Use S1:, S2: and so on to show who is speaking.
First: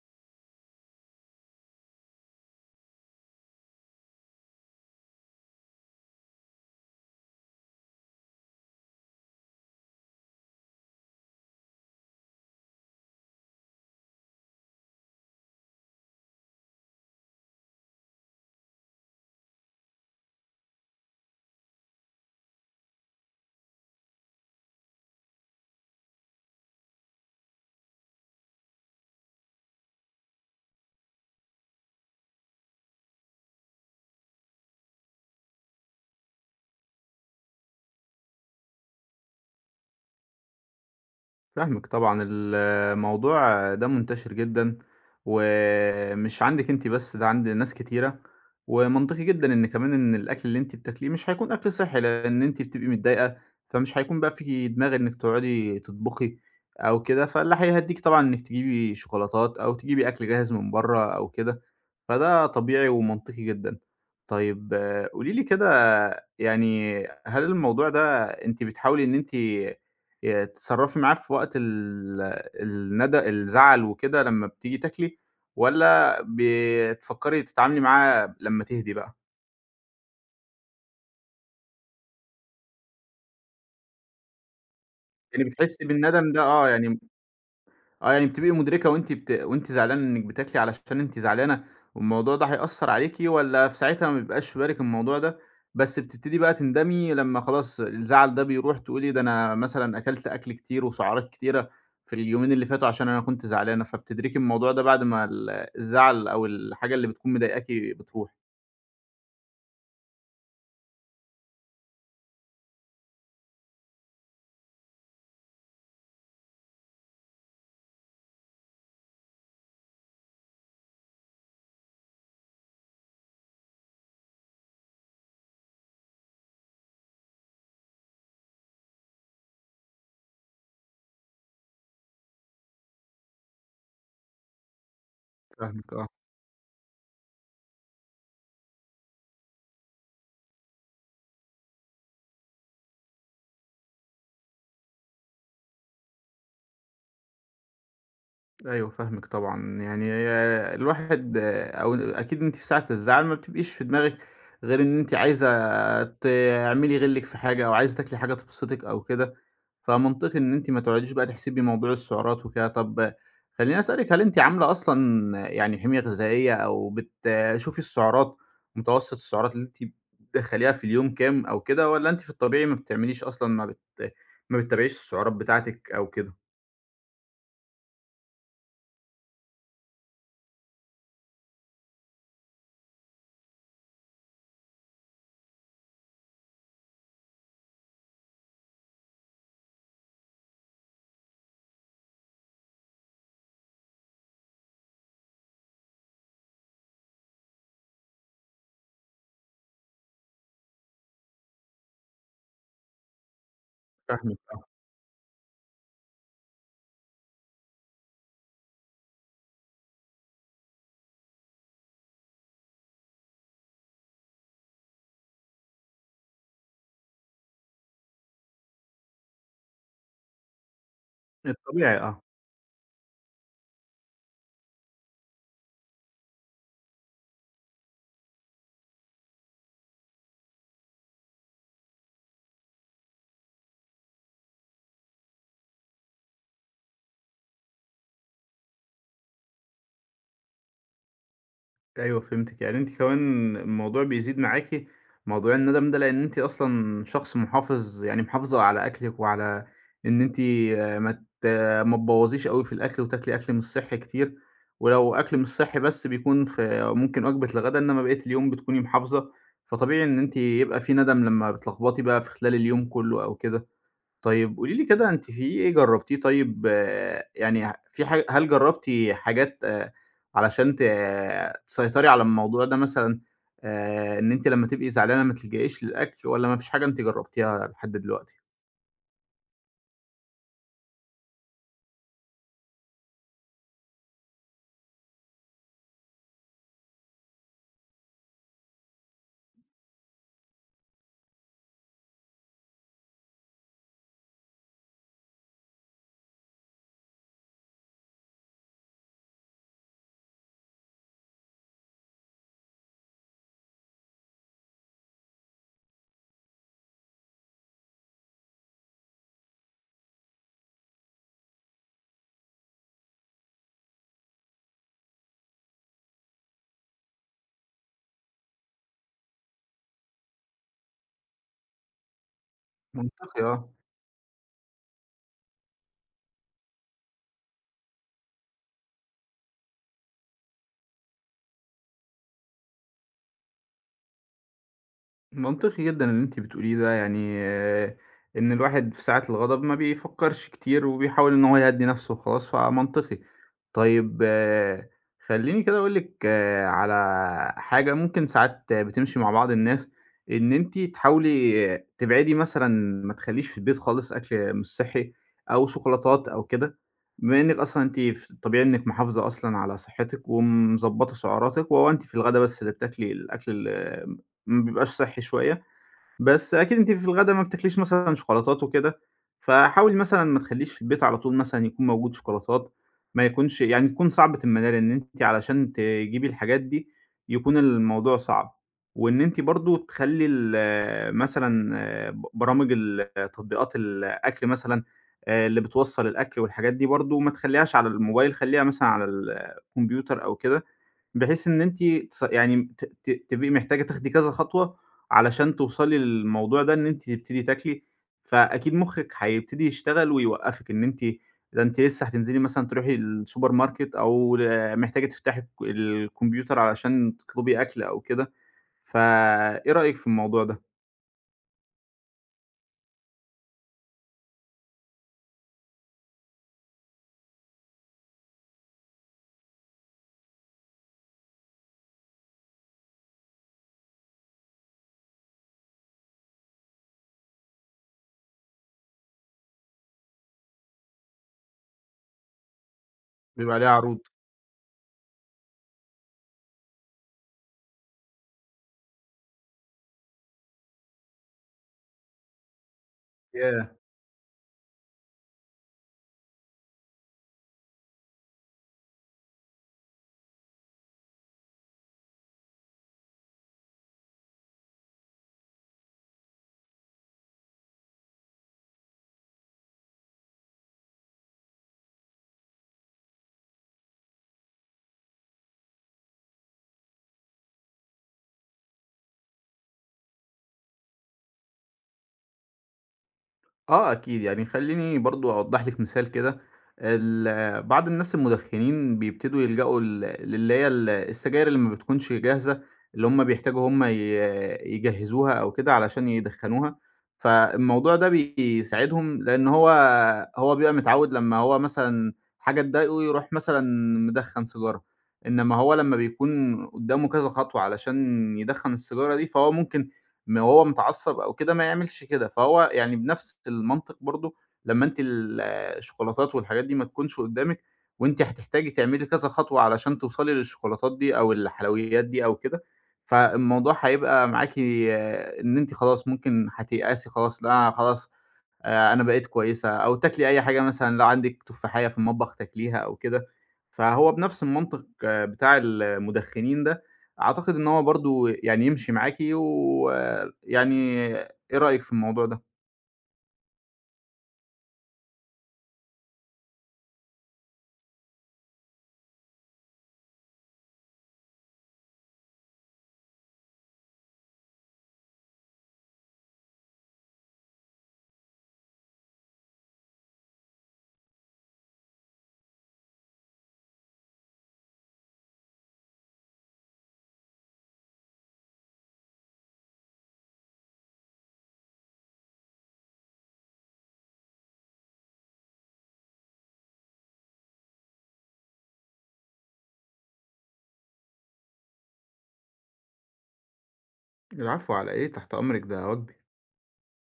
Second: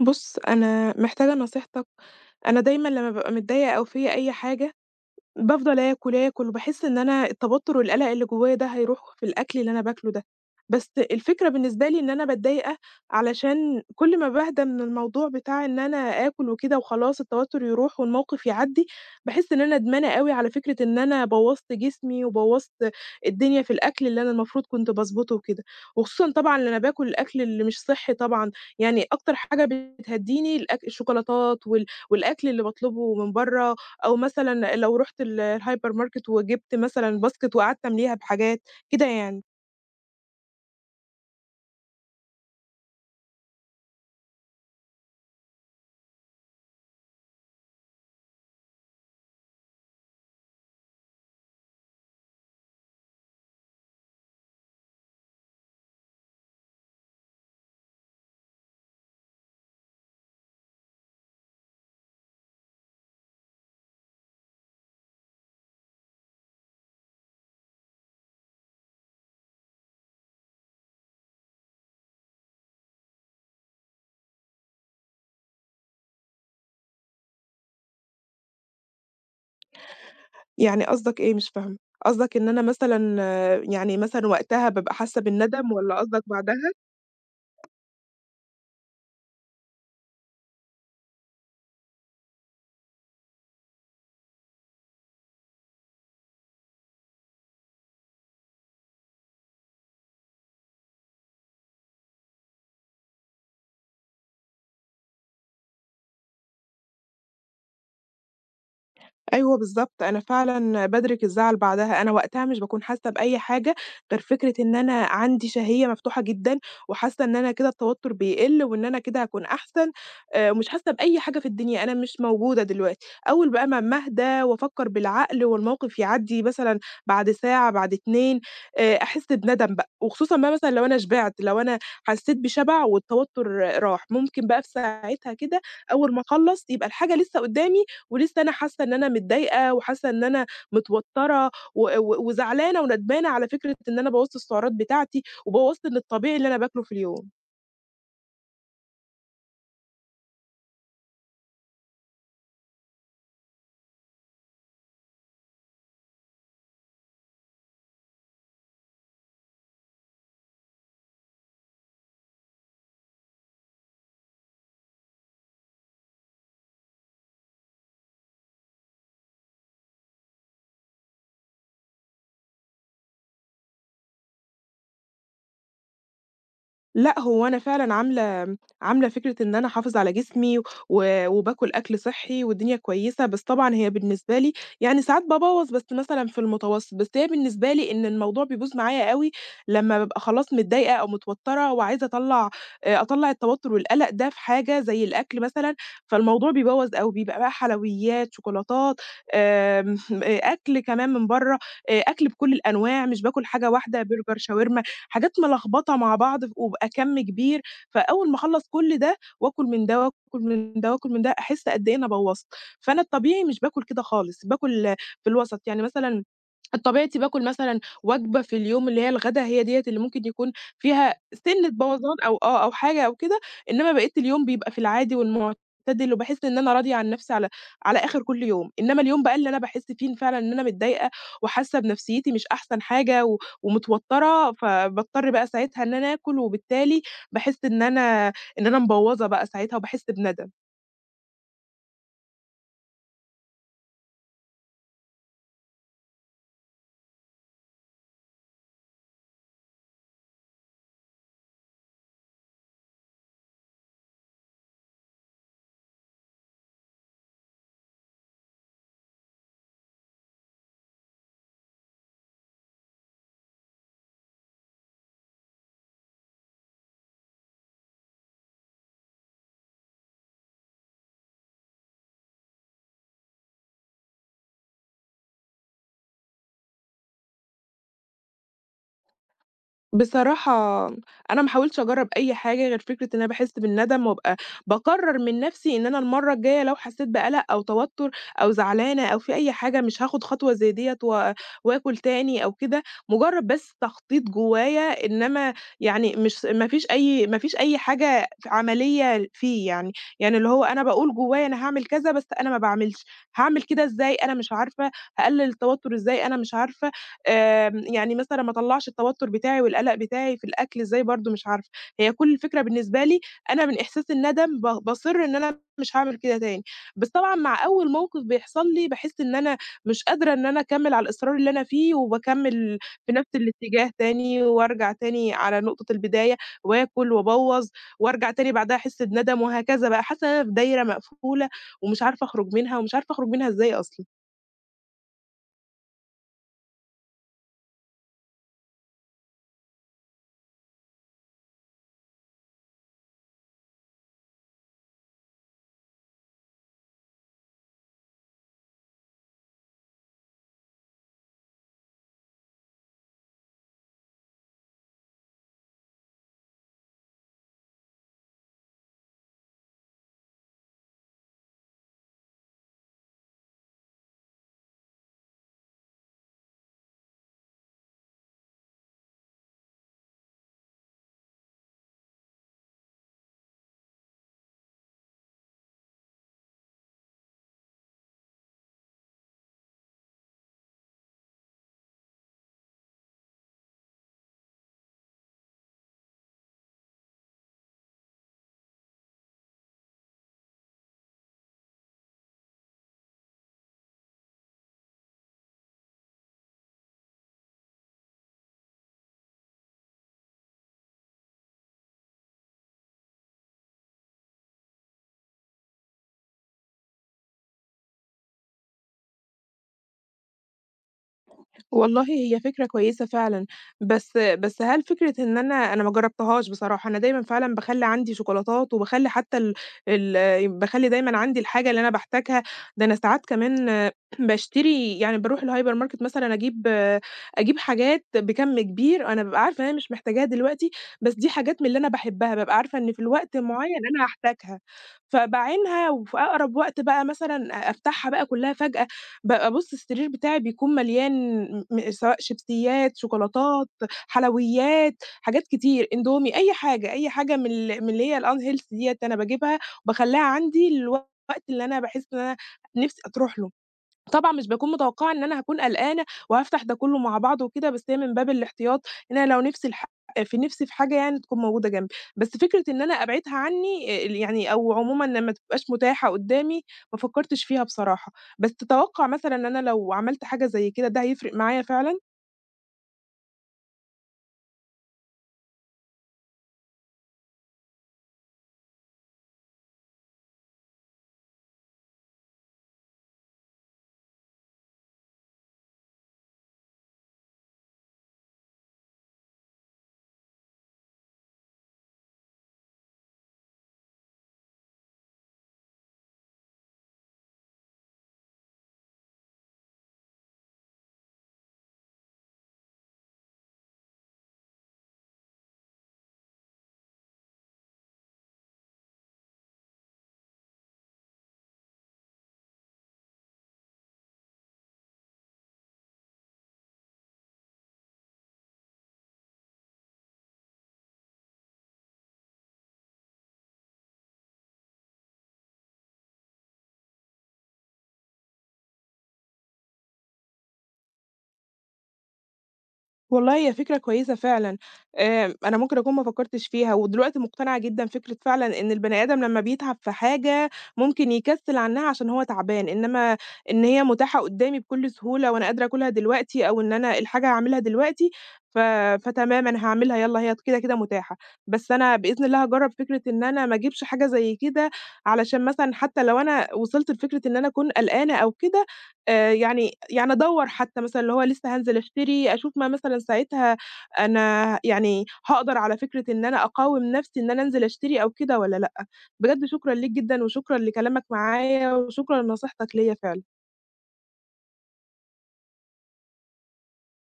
S1: بُص، أنا محتاجة نصيحتك. أنا دايمًا لمّا بابقى متضايقة أو فيّا أي حاجة بافضل آكل، آكل، وباحس إن أنا التوتر والقلق اللي جوايا ده هيروح في الأكل اللي أنا باكله ده. بس الفكرة بالنسبة لي إن أنا باتضايقة، علشان كل ما باهدى من الموضوع بتاع إن أنا آكل وكده وخلاص التوتر يروح والموقف يعدّي، باحس إن أنا ندمانة أوي على فكرة إن أنا بوّظت جسمي وبوّظت الدنيا في الأكل اللي أنا المفروض كنت باضبطه وكده، وخصوصًا طبعًا إن أنا باكل الأكل اللي مش صحّي طبعًا. يعني أكتر حاجة بتهدّيني الشوكولاتات والأكل اللي باطلبه من برّه. أو مثلًا لو رُحت الhyper market وجِبت مثلًا باسكت وقعدت أمليها بحاجات، كده يعني.
S2: فاهمِك طبعًا، الموضوع ده منتشر جدًا، ومش عندِك أنتِ بس ده عند ناس كتيرة، ومنطقي جدًا إن كمان إن الأكل اللي أنتِ بتاكليه مش هيكون أكل صحّي، لإن أنتِ بتبقي متضايقة، فمش هيكون بقى في دماغ إنِك تقعدي تطبخي أو كده، فاللي هيهدّيكِ طبعًا إنِك تجيبي شوكولاتات أو تجيبي أكل جاهز من برّه أو كده، فده طبيعي ومنطقي جدًا. طيب قولي لي كده، يعني هل الموضوع ده أنتِ بتحاولي إن أنتِ تتصرّفي معاه في وقت ال الزعل وكده لمّا بتيجي تاكلي، والّا بتفكّري تتعاملي معاه لمّا تهدي بقى؟
S1: يعني قصدك إيه؟ مش فاهمة. قصدك إن أنا مثلًا، يعني مثلًا وقتها بابقى حاسة
S2: يعني
S1: بالندم
S2: بتحسّي
S1: والّا قصدك
S2: بالندم ده آه،
S1: بعدها؟
S2: يعني آه، يعني بتبقي مدركة وأنتِ زعلانة إنِّك بتاكلي علشان أنتِ زعلانة، والموضوع ده هيأثّر عليكِ والّا في ساعتها ما بيبقاش في بالِك الموضوع ده، بس بتبتدي بقى تندمي لمّا خلاص الزعل ده بيروح تقولي ده أنا مثلًا أكلت أكل كتير وسعرات كتيرة في اليومين اللي فاتوا عشان أنا كنت زعلانة، فبتدركي الموضوع ده بعد ما الزعل أو الحاجة اللي بتكون مضايقاكِ بتروح؟
S1: أيوه بالضبط، أنا فعلًا بادرك الزعل بعدها، أنا وقتها مش باكون حاسة بأي حاجة غير فكرة إن أنا عندي شهية مفتوحة جدًا، وحاسة إن أنا كده التوتر بيقل، وإن أنا كده هاكون أحسن، ومش حاسة بأي حاجة في الدنيا، أنا مش موجودة دلوقتي. أول بقى ما أمّا أهدى وأفكر بالعقل والموقف يعدّي مثلًا بعد ساعة، بعد 2 أحس بندم بقى، وخصوصًا بقى مثلًا لو أنا شبعت، لو أنا حسيت بشبع والتوتر راح، ممكن بقى في ساعتها كده.
S2: فاهمِك آه.
S1: أول ما أخلّص يبقى الحاجة لسه قدّامي، ولسه أنا حاسة إن أنا متضايقة وحاسة إن أنا متوتّرة و و وزعلانة وندمانة على فكرة إن أنا بوّظت السعرات بتاعتي وبوّظت الطبيعي اللي أنا باكله في اليوم.
S2: أيوه فاهمِك طبعًا، يعني الواحد أو أكيد أنتِ في ساعة الزعل ما بتبقيش في دماغِك غير إن أنتِ عايزة تعملي غِلِّك في حاجة أو عايزة تاكلي حاجة تبسطِك أو كده، فمنطقي إن أنتِ ما تقعديش بقى تحسبي موضوع السعرات وكده. طب خلّيني أسألِك، هل أنتِ عاملة أصلًا يعني حمية غذائية أو بتشوفي السعرات، متوسط السعرات اللي أنتِ بتدخّليها في اليوم كام أو كده والّا أنتِ في الطبيعي ما بتعمليش أصلًا ما بتتابعيش السعرات بتاعتِك أو كده؟
S1: لأ، هو أنا فعلًا عاملة فكرة إن أنا أحافظ على جسمي وباكل أكل صحّي والدنيا كويسة. بس طبعًا هي بالنسبة لي، يعني ساعات بابوّظ بس مثلًا في المتوسط، بس هي بالنسبة لي إن الموضوع بيبوظ معايا أوي لمّا بابقى خلاص متضايقة أو متوتّرة وعايزة أطلّع التوتُّر والقلق ده في حاجة زي الأكل مثلًا، فالموضوع بيبوّظ أوي، بيبقى بقى حلويات، شوكولاتات، آمم آه، أكل كمان من برّه، أكل بكل الأنواع، مش باكل حاجة واحدة، برجر،
S2: فاهمِك،
S1: شاورما. حاجات ملخبطة مع بعض وبقى كَم كبير، فأول ما أخلّص كل ده، وآكل من ده، وآكل من ده، وآكل من ده، أحس قد إيه أنا بوّظت. فأنا الطبيعي مش باكل كده خالص، باكل في الوسط، يعني مثلًا طبيعتي باكل مثلًا وجبة في اليوم اللي هي الغدا، هي ديّة اللي ممكن يكون فيها سِنّة
S2: الطبيعي
S1: بوظان
S2: آه.
S1: أو أو حاجة أو كده. إنّما بقية اليوم بيبقى في العادي والمعتدل، وباحس إن أنا راضية عن نَفْسي على آخِر كل يوم. إنّما اليوم بقى اللي أنا باحس فيه إن فعلًا إن أنا متضايقة وحاسة بنفسيتي مش أحسن حاجة ومتوتّرة، فباضطر بقى ساعتها إن أنا آكُل، وبالتالي باحس إن أنا مبوّظة بقى ساعتها وباحس بندم.
S2: أيوه فهمتِك، يعني أنتِ كمان الموضوع بيزيد معاكِ موضوع الندم ده، لأن أنتِ أصلًا شخص محافظ، يعني محافظة على أكلِك وعلى إن أنتِ آه، ت ما تبوّظيش أوي في الأكل وتاكلي أكل مش صحّي كتير، ولو أكل مش صحّي بس بيكون في ممكن وجبة الغدا، إنما بقية اليوم بتكوني محافظة، فطبيعي إن أنتِ يبقى في ندم لمّا بتلخبطي بقى في خلال اليوم كلّه أو كده. طيب قولي لي كده أنتِ في إيه جرّبتيه، طيب آه، يعني في حاج هل جرّبتِ حاجات علشان آه، تسيطري على الموضوع ده مثلًا، إن أنتِ لمّا تبقي زعلانة ما تلجئيش للأكل، والّا ما فيش حاجة أنتِ جرّبتيها لحد دلوقتي؟
S1: بصراحة أنا ما حاولتش أجرّب أي حاجة غير فكرة إن أنا باحس بالندم، وأبقى باقرّر من نَفْسي إن أنا المَرّة الجاية لو حسّيت بقَلَق أو توتُّر أو زعلانة أو في أي حاجة مش هاخُد خطوة زي ديّة وآكُل تاني أو كده، مُجرّد بس تخطيط جوّايا، إنّما يعني مش ما فيش أي حاجة عملية فيه يعني. يعني اللي هو أنا باقول جوّايا أنا هاعمل كذا، بس أنا ما باعملش، هاعمل كده إزاي أنا مش عارفة، هاقلِّل التوتُّر إزاي أنا مش عارفة. يعني مثلًا ما أطلّعش التوتُّر بتاعي والقلق بتاعي في الأكل إزاي، برضه مش عارفة. هي كل الفكرة بالنسبة لي، أنا من إحساس الندم باصِر إن أنا مش هاعمل كده تاني، بس طبعًا مع أول موقِف بيحصل لي باحس إن أنا مش قادرة إن أنا أكمّل على الإصرار اللي أنا فيه، وباكمّل في نَفْس
S2: منطقي آه.
S1: الاتجاه تاني، وأرجع تاني على نقطة البداية وآكُل وأبوّظ، وأرجع تاني بعدها أحس بندم، وهكذا بقى. حاسة إن أنا في دايرة مقفولة ومش عارفة أخرُج منها، ومش عارفة أخرُج منها إزاي أصلًا.
S2: منطقي جدًا اللي أنتِ بتقوليه ده، يعني آه، إن الواحد في ساعة الغضب ما بيفكّرش كتير وبيحاول إن هو يهدّي نَفْسه وخلاص، فمنطقي. طيب آه، خلّيني كده أقول لِك على حاجة ممكن ساعات آه، بتمشي مع بعض الناس، إن أنتِ تحاولي آه، تبعدي مثلًا، ما تخلّيش في البيت خالص أكل مش صحّي أو شوكولاتات أو كده، بما إنِّك أصلًا أنتِ في الطبيعي إنِّك محافظة أصلًا على صحّتِك ومضبّطة سعراتِك، وهو أنتِ في الغدا بس اللي بتاكلي الأكل ما بيبقاش صحّي شوية، بس أكيد أنتِ في الغدا ما بتاكليش مثلًا شوكولاتات وكده، فحاولي مثلًا ما تخلّيش في البيت على طول مثلًا يكون موجود شوكولاتات، ما يكونش يعني تكون صعبة المنال، إن أنتِ علشان تجيبي الحاجات دي يكون الموضوع صعب، وإن أنتِ برضه تخلّي مثلًا برامج تطبيقات الأكل مثلًا اللي بتوصّل الأكل والحاجات دي برضه ما تخلّيهاش على الموبايل، خلّيها مثلًا على الكمبيوتر أو كده، بحيث إن أنتِ تص يعني ت ت تبقي محتاجة تاخدي كذا خطوة علشان توصلي للموضوع ده إن أنتِ تبتدي تاكلي، فأكيد مُخِّك هيبتدي يشتغل ويوقّفِك إن أنتِ ده أنتِ لسه هتنزلي مثلًا تروحي السوبر ماركت أو محتاجة تفتحي الكمبيوتر علشان تطلبي أكل أو كده، فإيه رأيك في الموضوع ده؟
S1: والله هي فكرة كويسة فعلًا، بس هل فكرة إن أنا ما جرّبتهاش بصراحة. أنا دايمًا فعلًا باخلّي عندي شوكولاتات، وباخلّي حتى ال ال باخلّي دايمًا عندي الحاجة اللي أنا باحتاجها. ده أنا ساعات كمان باشتري يعني باروح الهايبر ماركت مثلًا، أجيب حاجات بكَم كبير، أنا بابقى عارفة إن أنا مش محتاجاها دلوقتي، بس دي حاجات من اللي أنا باحبها، بابقى عارفة إن في الوقت
S2: بيبقى عليه
S1: معيّن
S2: عروض.
S1: أنا هاحتاجها، فباعينها. وفي أقرب وقت بقى مثلًا أفتحها بقى كلّها فجأة. بقى بُص، السرير بتاعي بيكون مليان سواء شيبسيات، شوكولاتات،
S2: ياه!
S1: حلويات، حاجات كتير، إندومي، أي حاجة، أي حاجة من اللي هي الunhealthy ديّة أنا باجيبها وباخلّيها عندي للوقت اللي أنا باحس إن أنا نِفسي هتروح له. طبعًا مش باكون متوقعة إن أنا هاكون قلقانة وهافتح ده كلّه مع بعضه وكده، بس هي من باب الاحتياط إن أنا لو نفسي الح في نفسي في حاجة يعني تكون موجودة جنبي، بس فكرة إن أنا أبعدها عني يعني، أو عمومًا لمّا تبقاش متاحة قدّامي، ما فكّرتش فيها بصراحة. بس تتوقع مثلًا إن أنا لو عملت حاجة زي كده ده هيفرق معايا فعلًا؟
S2: آه أكيد، يعني خلّيني برضه أوضّح لِك مثال كده، بعض الناس المُدخنين بيبتدوا يلجأوا للي هي السجاير اللي ما بتكونش جاهزة، اللي هُم بيحتاجوا هُم ي يجهّزوها أو كده علشان يدخّنوها، فالموضوع ده بيساعدهم لإن هو بيبقى متعوّد لمّا هو مثلًا حاجة تضايقه يروح مثلًا مدخّن سيجارة، إنما هو لمّا بيكون قدّامه كذا خطوة علشان يدخّن السيجارة دي، فهو ممكن وهو متعصب أو كده ما يعملش كده، فهو يعني بنفس المنطق برضه لمّا أنتِ الشوكولاتات والحاجات دي ما تكونش قدّامِك، وأنتِ هتحتاجي تعملي كذا خطوة علشان توصلي للشوكولاتات دي أو الحلويات دي أو كده، فالموضوع هيبقى معاكِ إن أنتِ خلاص ممكن هتيأسي خلاص، لأ أنا خلاص أنا بقيت كويسة، أو تاكلي أي حاجة مثلًا لو عندِك تفاحيّة في المطبخ تاكليها أو كده، فهو بنفس المنطق آه، بتاع المدخنين ده، أعتقد إن هو برضه يعني يمشي معاكِ، ويعني إيه رأيِك في الموضوع ده؟
S1: والله هي فكرة كويسة فعلًا، أنا ممكن أكون ما فكّرتش فيها، ودلوقتي مقتنعة جدًا فكرة فعلًا إن البني آدم لمّا بيتعب في حاجة ممكن يكسّل عنها عشان هو تعبان، إنّما إن هي متاحة قدّامي بكل سهولة وأنا قادرة آكلها دلوقتي، أو إن أنا الحاجة هاعملها دلوقتي، ف فتمام أنا هاعملها يالّا، هي كده، كده متاحة. بس أنا بإذن الله هاجرّب فكرة إن أنا ما أجيبش حاجة زي كده، علشان مثلًا حتّى لو أنا وصلت لفكرة إن أنا أكون قلقانة أو كده، يعني أدوّر حتى مثلًا، اللي هو لسه هانزل أشتري، أشوف ما مثلًا ساعتها أنا يعني هاقدر على فكرة إن أنا أقاوم نَفْسي إن أنا أنزل أشتري أو كده، والّا لأ. بجد شكرًا ليك جدًا، وشكرًا لكلامك معايا، وشكرًا لنصيحتك ليّا فعلًا.
S2: العفو على إيه، تحت أمرِك، ده واجبي.